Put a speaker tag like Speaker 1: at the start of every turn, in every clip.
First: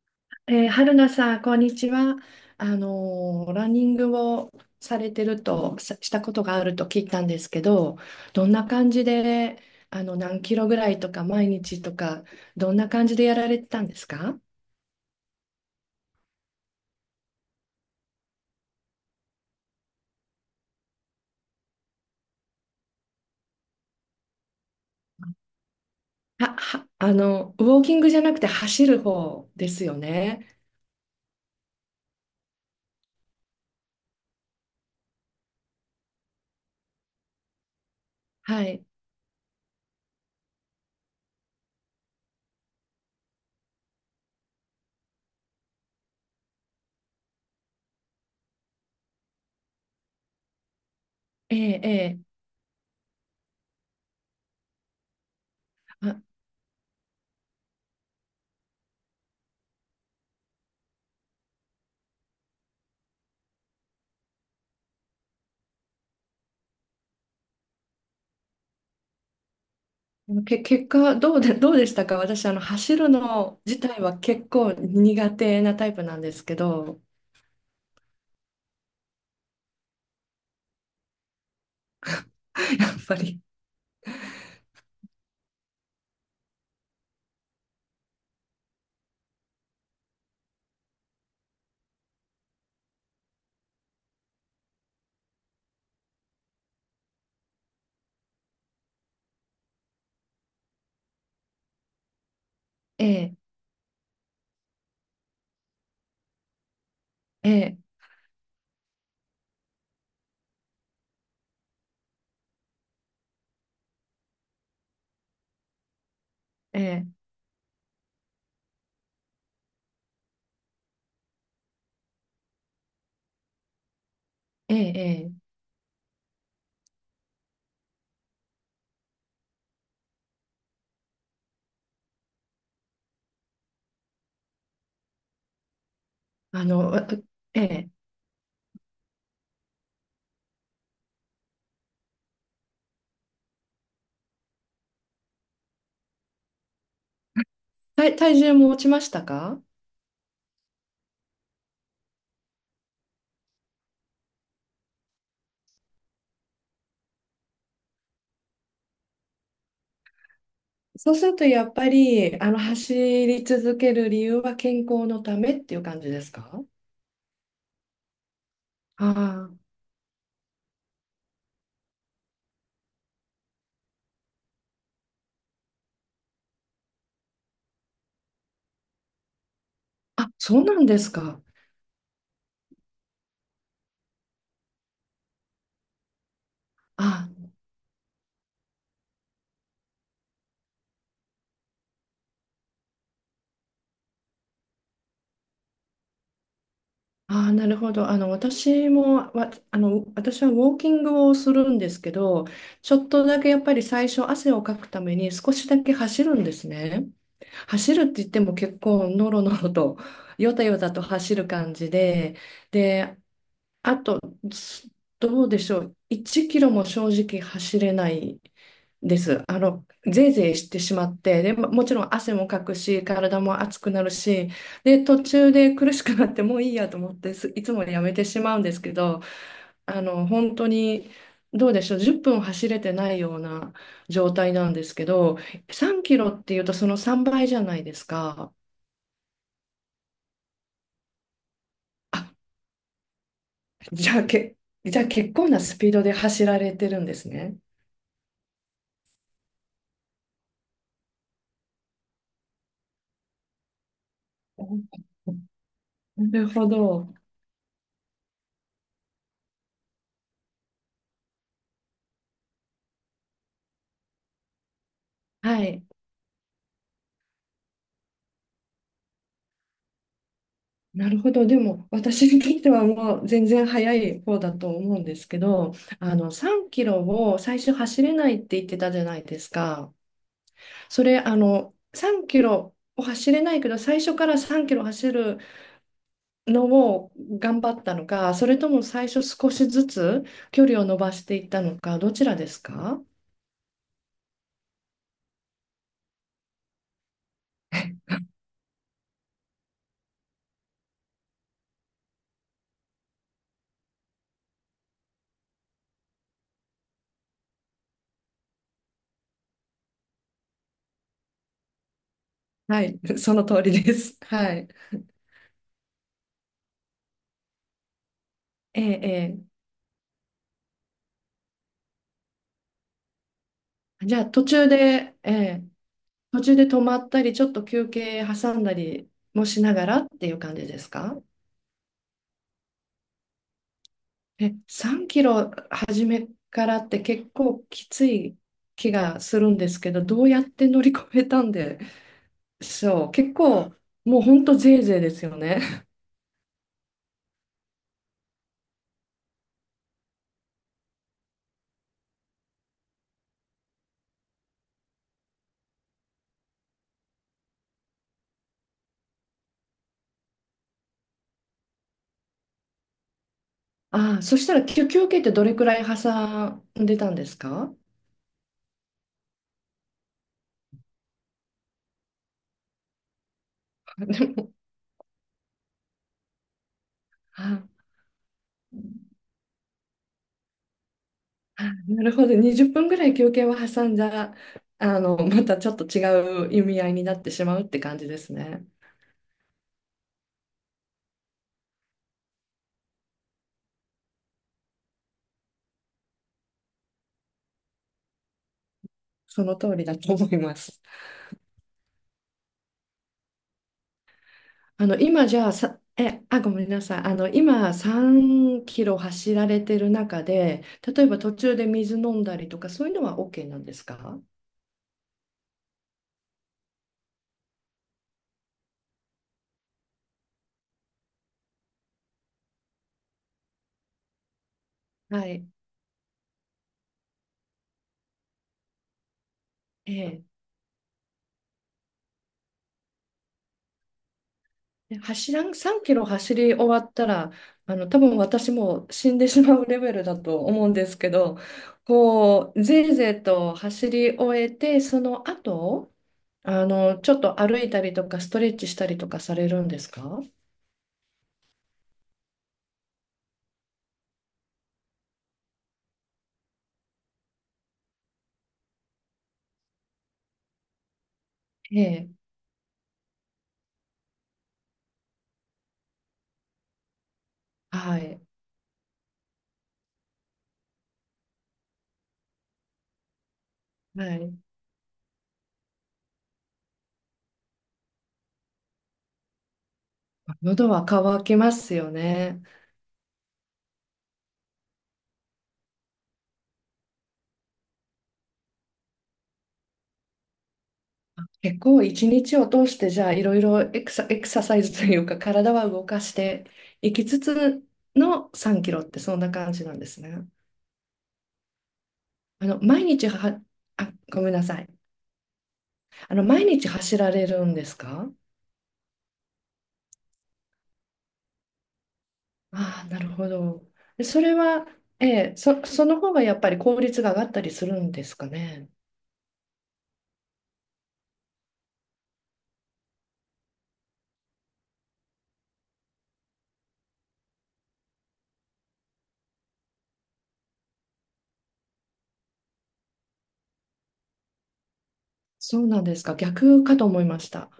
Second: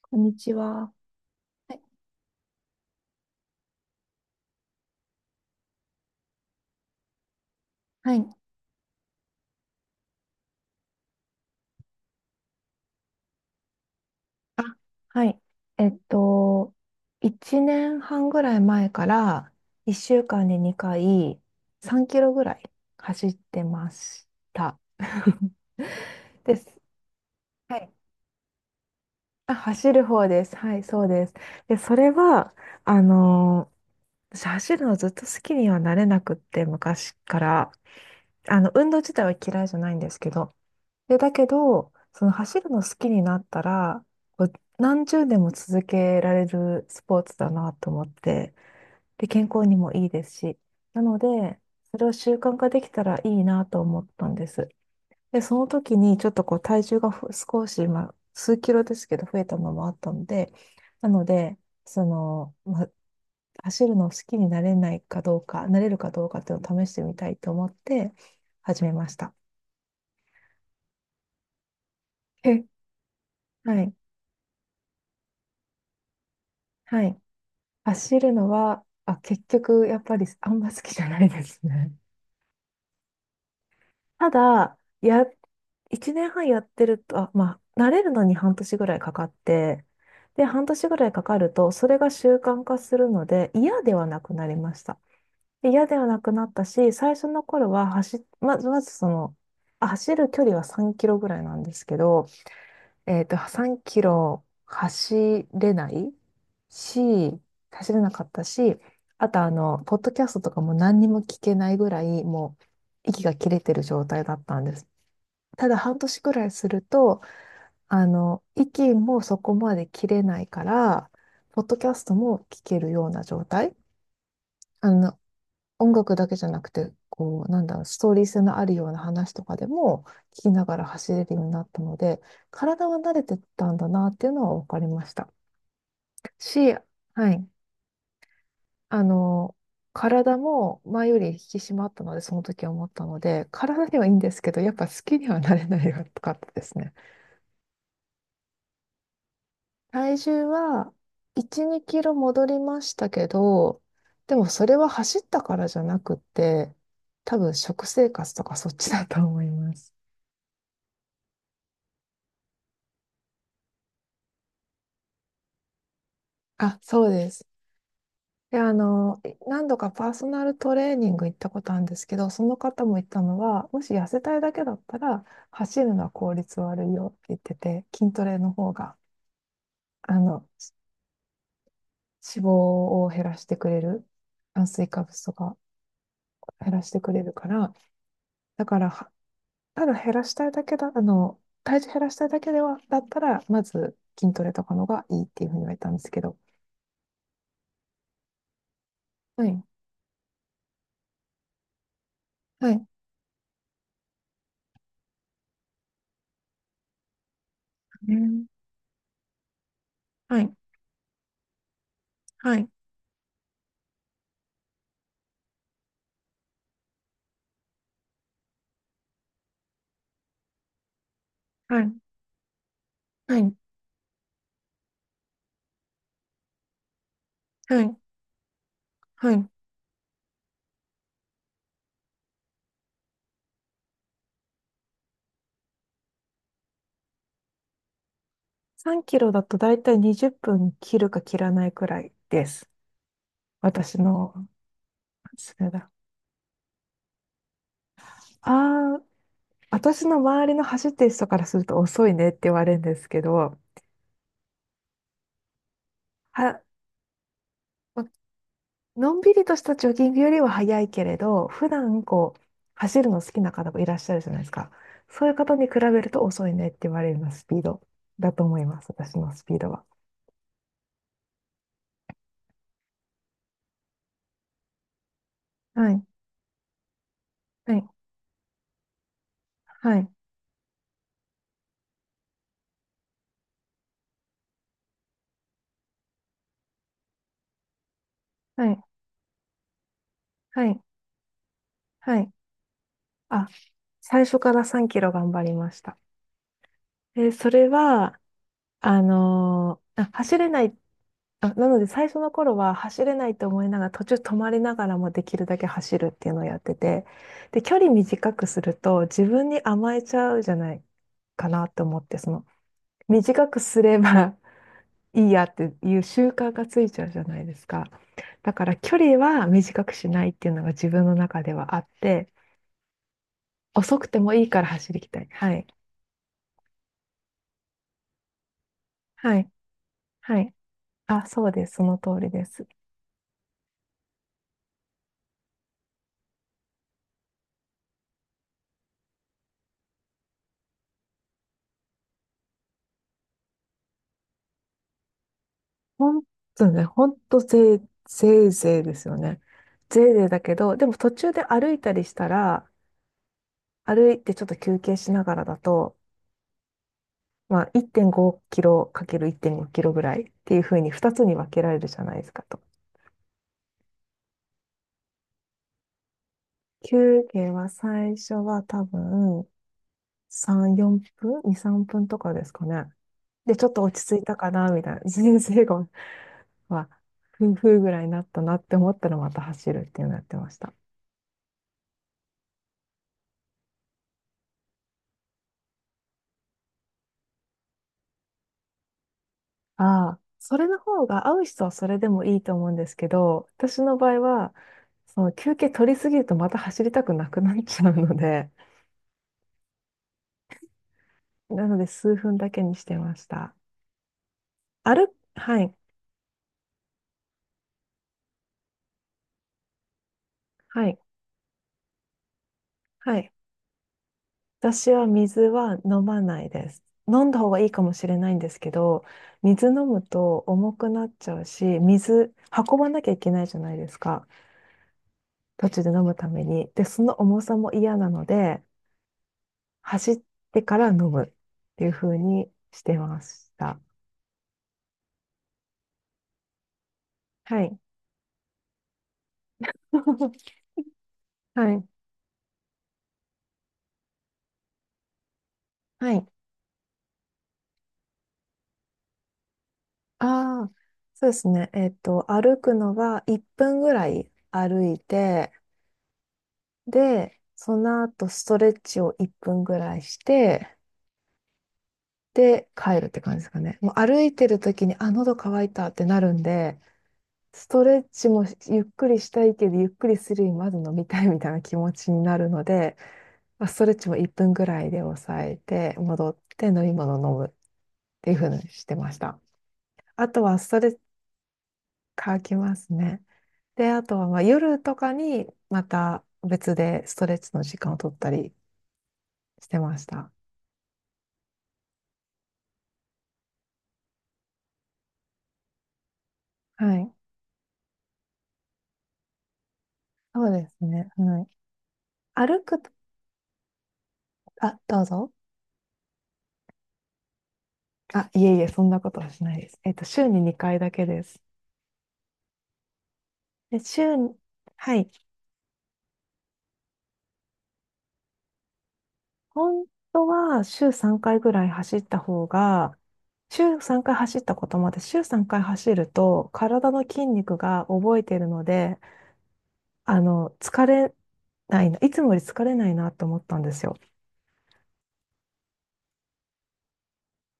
Speaker 1: こんにちは。
Speaker 2: 春菜さん、こん
Speaker 1: は
Speaker 2: に
Speaker 1: い。
Speaker 2: ちは。ランニングをされてると、さしたことがあると聞いたんですけど、
Speaker 1: はい。
Speaker 2: どんな感じで、あの、何キロぐらいとか、毎日とか、どんな感じでやられてたんですか？
Speaker 1: あ、はい。えっと、1年半ぐらい前から1週間に2回3キロぐらい走ってました。
Speaker 2: あ、
Speaker 1: です。
Speaker 2: は、あの、
Speaker 1: は
Speaker 2: ウォー
Speaker 1: い。
Speaker 2: キングじゃなくて走る方
Speaker 1: あ、
Speaker 2: です
Speaker 1: 走
Speaker 2: よ
Speaker 1: る方で
Speaker 2: ね。
Speaker 1: す。はい、そうです。で、それは、あのー私走るのずっと好きにはなれなくって、昔から。あ
Speaker 2: は
Speaker 1: の、
Speaker 2: い。
Speaker 1: 運動自体は嫌いじゃないんですけど、で、だけど、その走るの好きになったら、こう何十年も続けられるスポーツだなと思って、で、健康にもいいですし、なの
Speaker 2: え
Speaker 1: で、
Speaker 2: え、え
Speaker 1: それを
Speaker 2: え。
Speaker 1: 習慣化できたらいいなと思ったんです。で、その時にちょっとこう体重が少し、まあ、数キロですけど増えたのもあったので、なので、その、まあ、走るの好きになれないかどうか、なれるかどうかっていうのを試してみたいと思って始めました。
Speaker 2: け、結果どうで、どうでしたか？私、あの、
Speaker 1: え
Speaker 2: 走るの自
Speaker 1: はい。
Speaker 2: 体は結構苦手なタイプなんですけど、
Speaker 1: はい。走るのは、あ、結局、やっぱりあんま好きじゃないですね。
Speaker 2: やっぱり、
Speaker 1: ただ、や、1年半やってると、あ、まあ、慣れるのに半年ぐらいかかって、で、半年ぐらいかかると、それが習慣化するので、嫌ではなくなりました。で嫌ではなくなったし、最初の頃はまず、その、あ走る距離は3キロぐらいなんですけど、
Speaker 2: ええ、
Speaker 1: 3キロ走れないし、
Speaker 2: ええ、
Speaker 1: 走れなかったし、あとあの、ポッドキャストとかも何にも聞けないぐらい、もう息が切れてる状態だったんです。ただ半年くらいす
Speaker 2: え
Speaker 1: る
Speaker 2: え、
Speaker 1: と、あの、息もそこまで切れないから、ポッドキャストも聞けるような状態。
Speaker 2: え
Speaker 1: あ
Speaker 2: え、
Speaker 1: の、
Speaker 2: ええ、
Speaker 1: 音楽だけじゃなくて、こう、なんだろう、ストーリー性のあるような話とかでも聞きながら走れるようになったので、体は慣れてたんだなっていうのは分かりました。
Speaker 2: あ
Speaker 1: し、
Speaker 2: の、わ、
Speaker 1: はい。
Speaker 2: ええ、
Speaker 1: あの、体も前より引き締まったので、その時は思ったので、体にはいいんですけど、やっぱ好きにはなれないかったですね。
Speaker 2: 体、体重も落ちましたか？
Speaker 1: 体重は1、2キロ戻りましたけど、でもそれは走ったからじゃなくて、多分食生活とかそっちだと思います。
Speaker 2: そうすると、やっぱり、あの、走り続ける理由は健康のためっていう感じですか？
Speaker 1: あ、そうです。で、あ
Speaker 2: あ
Speaker 1: の、い何度かパーソナルトレーニング行ったことあるんですけど、その方も言ったのは、もし痩せたいだけだったら、走るのは効率悪いよって言ってて、筋トレの方が、あ
Speaker 2: あー、あ、
Speaker 1: の、
Speaker 2: そうなんですか。
Speaker 1: 脂肪を減らしてくれる、炭水化物とか減らしてくれる
Speaker 2: あ
Speaker 1: から、だから、はただ減らしたいだけだ、あの、体重減らしたいだけでは、だったら、まず筋トレとかの方がいいっていうふうに言われたんですけど。
Speaker 2: あ、あ、なるほど。あの、私も、
Speaker 1: は
Speaker 2: わ、
Speaker 1: い、
Speaker 2: あの、私はウォーキングをするんですけど、
Speaker 1: はい、
Speaker 2: ちょっとだけやっぱり最初汗をかくために少しだけ走るんですね。走るっ
Speaker 1: う
Speaker 2: て言って
Speaker 1: ん、
Speaker 2: も結構ノロノロと、
Speaker 1: はい、
Speaker 2: ヨタヨタと走る感じで、
Speaker 1: はい、
Speaker 2: で、す、どうでしょう。1キロも正直走れないです。あの、ぜいぜいしてしまって、で、も
Speaker 1: は
Speaker 2: もち
Speaker 1: い、
Speaker 2: ろん汗もかくし、
Speaker 1: は
Speaker 2: 体
Speaker 1: い、
Speaker 2: も熱くなるし、で、途中で苦しくなってもういいやと思ってす、いつ
Speaker 1: は
Speaker 2: も
Speaker 1: い。
Speaker 2: やめてしまうんですけど、
Speaker 1: はい。
Speaker 2: あの、本当に、どうでしょう、10分走れてないような状態なんですけど、3キロっていうとその3倍じゃないですか。
Speaker 1: 3キロだとだいたい20分切るか切らないくらい
Speaker 2: あ、
Speaker 1: です。私
Speaker 2: じゃあ、
Speaker 1: の、
Speaker 2: け、じゃあ結構
Speaker 1: そ
Speaker 2: な
Speaker 1: れ
Speaker 2: スピ
Speaker 1: だ。
Speaker 2: ードで走られてるんですね。
Speaker 1: ああ、私の周りの走ってる人からすると遅いねって言われるんですけど、
Speaker 2: お、なる
Speaker 1: は、
Speaker 2: ほど。
Speaker 1: ま、のんびりとしたジョギングよりは早いけれど、普段こう、走るの好きな方もいらっしゃるじゃないですか。そういう方
Speaker 2: は
Speaker 1: に比
Speaker 2: い。
Speaker 1: べると遅いねって言われるようなスピードだと思います。私のスピードは。
Speaker 2: なるほど。でも、私にとってはもう全然早い方だと思うんですけど、
Speaker 1: はい、
Speaker 2: あの、3キロを最初
Speaker 1: はい、
Speaker 2: 走れないって言ってたじゃないですか。
Speaker 1: はい、
Speaker 2: それ、あの、3キロを走れないけど、最初から3キロ走るのを頑張ったのか、それと
Speaker 1: はい、
Speaker 2: も最初少しずつ
Speaker 1: は
Speaker 2: 距離
Speaker 1: い、
Speaker 2: を伸ばしていったのか、ど
Speaker 1: は
Speaker 2: ち
Speaker 1: い。
Speaker 2: らですか？
Speaker 1: あ、最初から3キロ頑張りました。えそれは、あ、走れない、あ、なので最初の頃は走れないと思いながら途中止まりながらもできるだけ走るっていうのをやってて、で、距離短くすると自分に甘えちゃうじゃないかなと思って、その
Speaker 2: はい、その
Speaker 1: 短く
Speaker 2: 通
Speaker 1: す
Speaker 2: りで
Speaker 1: れ
Speaker 2: す。
Speaker 1: ば
Speaker 2: はい。
Speaker 1: いいやっていう習慣がついちゃうじゃないですか。だから
Speaker 2: え
Speaker 1: 距
Speaker 2: え、
Speaker 1: 離
Speaker 2: え
Speaker 1: は短くしないっていうのが自分の中ではあって、遅く
Speaker 2: え。じ
Speaker 1: て
Speaker 2: ゃあ、
Speaker 1: もい
Speaker 2: 途
Speaker 1: いから
Speaker 2: 中
Speaker 1: 走りき
Speaker 2: で、
Speaker 1: たい。
Speaker 2: え
Speaker 1: は
Speaker 2: え。
Speaker 1: い。
Speaker 2: 途中で止まったり、ちょっと休憩挟んだり
Speaker 1: は
Speaker 2: も
Speaker 1: い。
Speaker 2: しながらっていう
Speaker 1: はい。
Speaker 2: 感じですか？
Speaker 1: あ、そうです。その通りです。
Speaker 2: え、3キロ初めからって結構きつい気がするんですけど、どうやって乗り越えたんでしょう。結構もうほんとぜいぜいですよね。
Speaker 1: ほんとね、ほんとぜい、ぜいぜいですよね。ぜいぜいだけど、でも途中で歩いたりしたら、歩いてちょっと休憩しながらだと、まあ1.5キロかける1.5キロぐらいっていうふうに2つに分けられるじゃないですかと。
Speaker 2: ああ、そしたら休休憩ってどれくらい挟んでたん
Speaker 1: 休
Speaker 2: です
Speaker 1: 憩は
Speaker 2: か？
Speaker 1: 最初は多分3、4分 ?2、3分とかですかね。で、ちょっと落ち着い
Speaker 2: で
Speaker 1: たか
Speaker 2: も
Speaker 1: な、みたいな。人生が、まあ、ふ
Speaker 2: あ
Speaker 1: 婦ぐらいになったなって思ったらまた走るっていうのやってました。
Speaker 2: あ、なるほど。20分ぐらい休憩を挟んじゃ、あの、またちょっと違う意味合いになってしまうって感じですね。
Speaker 1: ああ、それの方が合う人はそれでもいいと思うんですけど、私の場合は、その休憩取りすぎるとまた走りたくなくなっちゃうので、
Speaker 2: その通りだと思います。
Speaker 1: なので数分だけにしてました。
Speaker 2: あの、
Speaker 1: 歩、
Speaker 2: 今じゃあ
Speaker 1: はい、
Speaker 2: さ、え、あ、ごめんなさい。あの、今3キロ走られてる中で、
Speaker 1: はい、
Speaker 2: 例えば途中で水飲んだりとか、そういうの
Speaker 1: は
Speaker 2: は
Speaker 1: い。
Speaker 2: OK なんですか？
Speaker 1: 私は水は飲まないです。飲んだ方がいいかもしれないんですけど、水飲むと重くなっちゃうし、水運ばなきゃいけないじゃないですか。
Speaker 2: はい。
Speaker 1: 途中で飲むために。で、その重さも嫌なので、
Speaker 2: え
Speaker 1: 走っ
Speaker 2: え。
Speaker 1: てから飲むっていう風にしてました。
Speaker 2: で走らん、3キロ走り終わったら、
Speaker 1: は
Speaker 2: あ
Speaker 1: い。
Speaker 2: の、多分私も死んでしまうレベルだと 思うんですけど、
Speaker 1: はい。
Speaker 2: こう、ぜいぜいと走り終えて、その後、
Speaker 1: はい。
Speaker 2: あの、ちょっと歩いたりとか、ストレッチしたりとかされるんですか？
Speaker 1: ああ、そうですね。歩くのは1分ぐらい歩いて、で、その後ストレッチを1分ぐらいして、
Speaker 2: ええ。
Speaker 1: で、帰るって感じですかね。もう歩いてる時に、あ、喉乾いたってなるんで、スト
Speaker 2: は
Speaker 1: レッ
Speaker 2: い。
Speaker 1: チもゆっくりしたいけど、ゆっくりするよりまず飲みたいみたいな気持ちになるので、まあ、ストレッ
Speaker 2: は
Speaker 1: チも1
Speaker 2: い。
Speaker 1: 分ぐらいで抑えて、戻って飲み物を飲むっていうふうにしてました。あとは
Speaker 2: 喉
Speaker 1: スト
Speaker 2: は
Speaker 1: レッチ
Speaker 2: 渇きますよ
Speaker 1: 乾
Speaker 2: ね。
Speaker 1: きますね。で、あとはまあ夜とかにまた別でストレッチの時間を取ったりしてました。
Speaker 2: 結構一日を通してじゃあいろいろエクサ、エクササイズというか体は動かしてい
Speaker 1: は
Speaker 2: き
Speaker 1: い。
Speaker 2: つつの3キロってそんな感じなんですね。
Speaker 1: そうですね。はい。
Speaker 2: あの
Speaker 1: 歩く
Speaker 2: 毎
Speaker 1: と、
Speaker 2: 日は、あ、ごめんなさい。
Speaker 1: あ、どうぞ。
Speaker 2: あの毎日走られるんですか？
Speaker 1: あ、いえいえ、そんなことはしないです。週に2回だけです。
Speaker 2: ああー、なるほど。
Speaker 1: で、
Speaker 2: で
Speaker 1: 週
Speaker 2: それ
Speaker 1: に、
Speaker 2: は、
Speaker 1: は
Speaker 2: え
Speaker 1: い。
Speaker 2: え、そ、その方がやっぱり効率が上がったりするんですかね。
Speaker 1: 本当は週3回ぐらい走った方が、週3回走ったこともあって、週3回走ると体の筋肉が覚えているので、あの、疲れないな、いつもより疲れないなと思ったんですよ。
Speaker 2: そうなんですか。逆かと思いました。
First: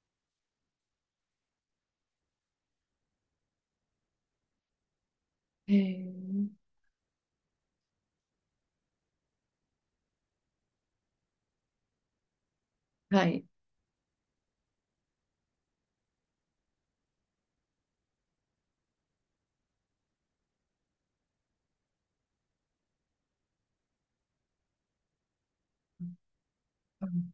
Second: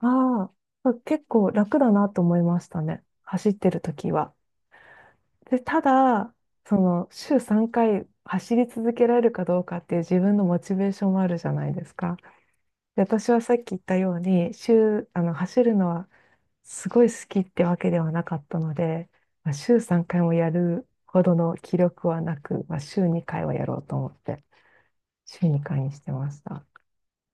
Speaker 1: ああ、結構楽だなと思いましたね。走ってる時は。で、
Speaker 2: え
Speaker 1: ただ、
Speaker 2: え、
Speaker 1: その、週3回走り続けられるかどうかっていう自分のモチベーションもあるじゃないですか。で、
Speaker 2: は
Speaker 1: 私は
Speaker 2: い。
Speaker 1: さっき言ったように、週、あの、走るのはすごい好きってわけではなかったので、まあ、週3回もやるほどの気力はなく、まあ、週2回はやろうと思って、週2回にしてました。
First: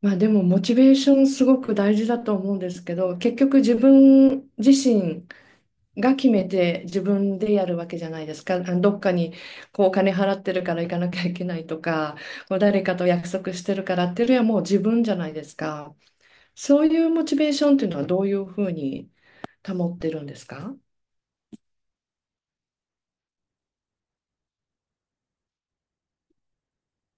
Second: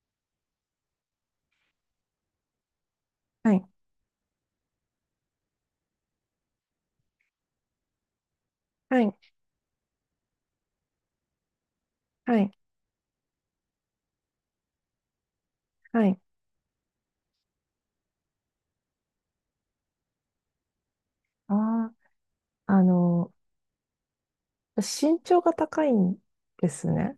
Speaker 2: まあでもモチベーションすごく大事だと思うんですけど、結
Speaker 1: は
Speaker 2: 局
Speaker 1: い、
Speaker 2: 自分自身が決めて自分でやるわけじゃないですか。あのどっ
Speaker 1: は
Speaker 2: か
Speaker 1: い、
Speaker 2: にこうお金払ってるから行かなきゃいけないとか、
Speaker 1: はい、
Speaker 2: こう誰かと約束してるからっていうよりはもう自分じゃないですか。
Speaker 1: はい。
Speaker 2: そういうモチベーションっていうのはどういうふうに保ってるんですか？
Speaker 1: ああ、あの、身長が高いんですね。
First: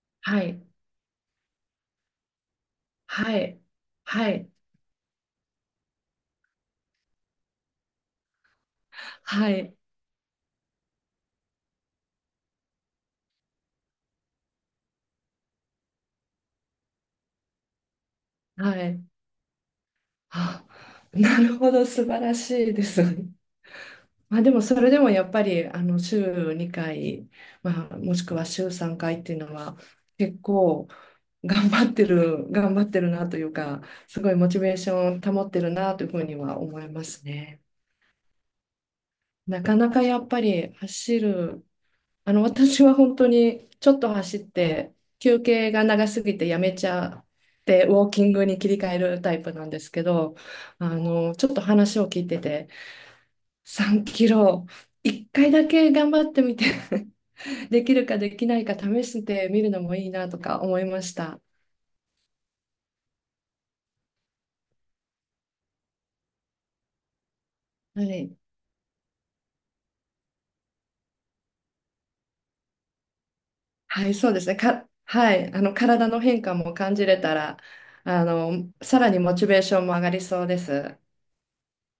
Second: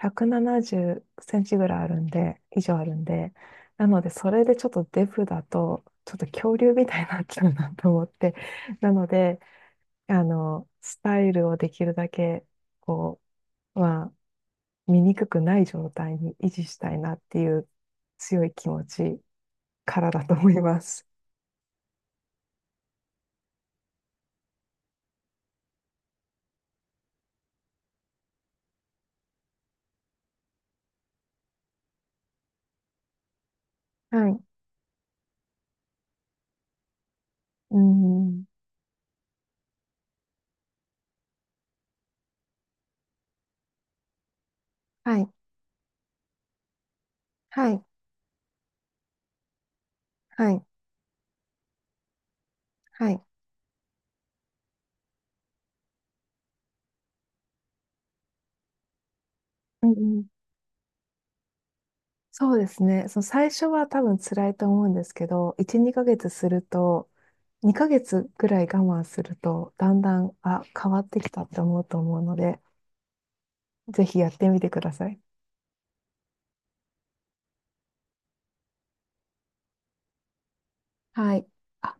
Speaker 1: 170
Speaker 2: はい、
Speaker 1: センチぐらいあるんで、以上あるんで、
Speaker 2: はい、
Speaker 1: なので、そ
Speaker 2: は
Speaker 1: れ
Speaker 2: い、
Speaker 1: でちょっとデブだと、ちょっと恐竜みたいになっちゃうなと思って、なので、
Speaker 2: はい、
Speaker 1: あの、スタイルをできるだけ、こう、まあ醜くない状態に維持したいなっていう強い気
Speaker 2: は
Speaker 1: 持
Speaker 2: い。
Speaker 1: ちからだと思い
Speaker 2: あ、
Speaker 1: ます。
Speaker 2: なるほど、素晴らしいですね。まあ、でもそれでもやっぱりあの週2回、まあ、もしくは週3回っていうのは結構頑張ってるなというかす
Speaker 1: は
Speaker 2: ごい
Speaker 1: い。
Speaker 2: モチベーション保ってるなというふうには思いますね。
Speaker 1: うん。
Speaker 2: なかなかやっぱり走る、あの私は本当にちょっと走って
Speaker 1: はい。
Speaker 2: 休憩が長すぎてやめちゃっ
Speaker 1: はい。
Speaker 2: てウォーキングに切り替えるタイプなんですけど、
Speaker 1: はい。
Speaker 2: あのちょっと話を聞いてて
Speaker 1: はい。
Speaker 2: 3キロ1回だけ頑張ってみてできるかできないか試してみるの
Speaker 1: うん
Speaker 2: もいい
Speaker 1: う
Speaker 2: なと
Speaker 1: ん、
Speaker 2: か思いました。
Speaker 1: そうですね。その最初は多分辛いと思うんですけど、1、2ヶ月すると、2ヶ
Speaker 2: は
Speaker 1: 月
Speaker 2: い。
Speaker 1: ぐらい我慢すると、だんだん、あ、変わってきたって思うと思うので、ぜ
Speaker 2: はい、
Speaker 1: ひや
Speaker 2: そう
Speaker 1: っ
Speaker 2: です
Speaker 1: て
Speaker 2: ね。
Speaker 1: みてく
Speaker 2: か、
Speaker 1: ださい。
Speaker 2: はい。あの、体の変化も感じれたら、あの、さらにモチベーションも上がりそうです。
Speaker 1: はい。あ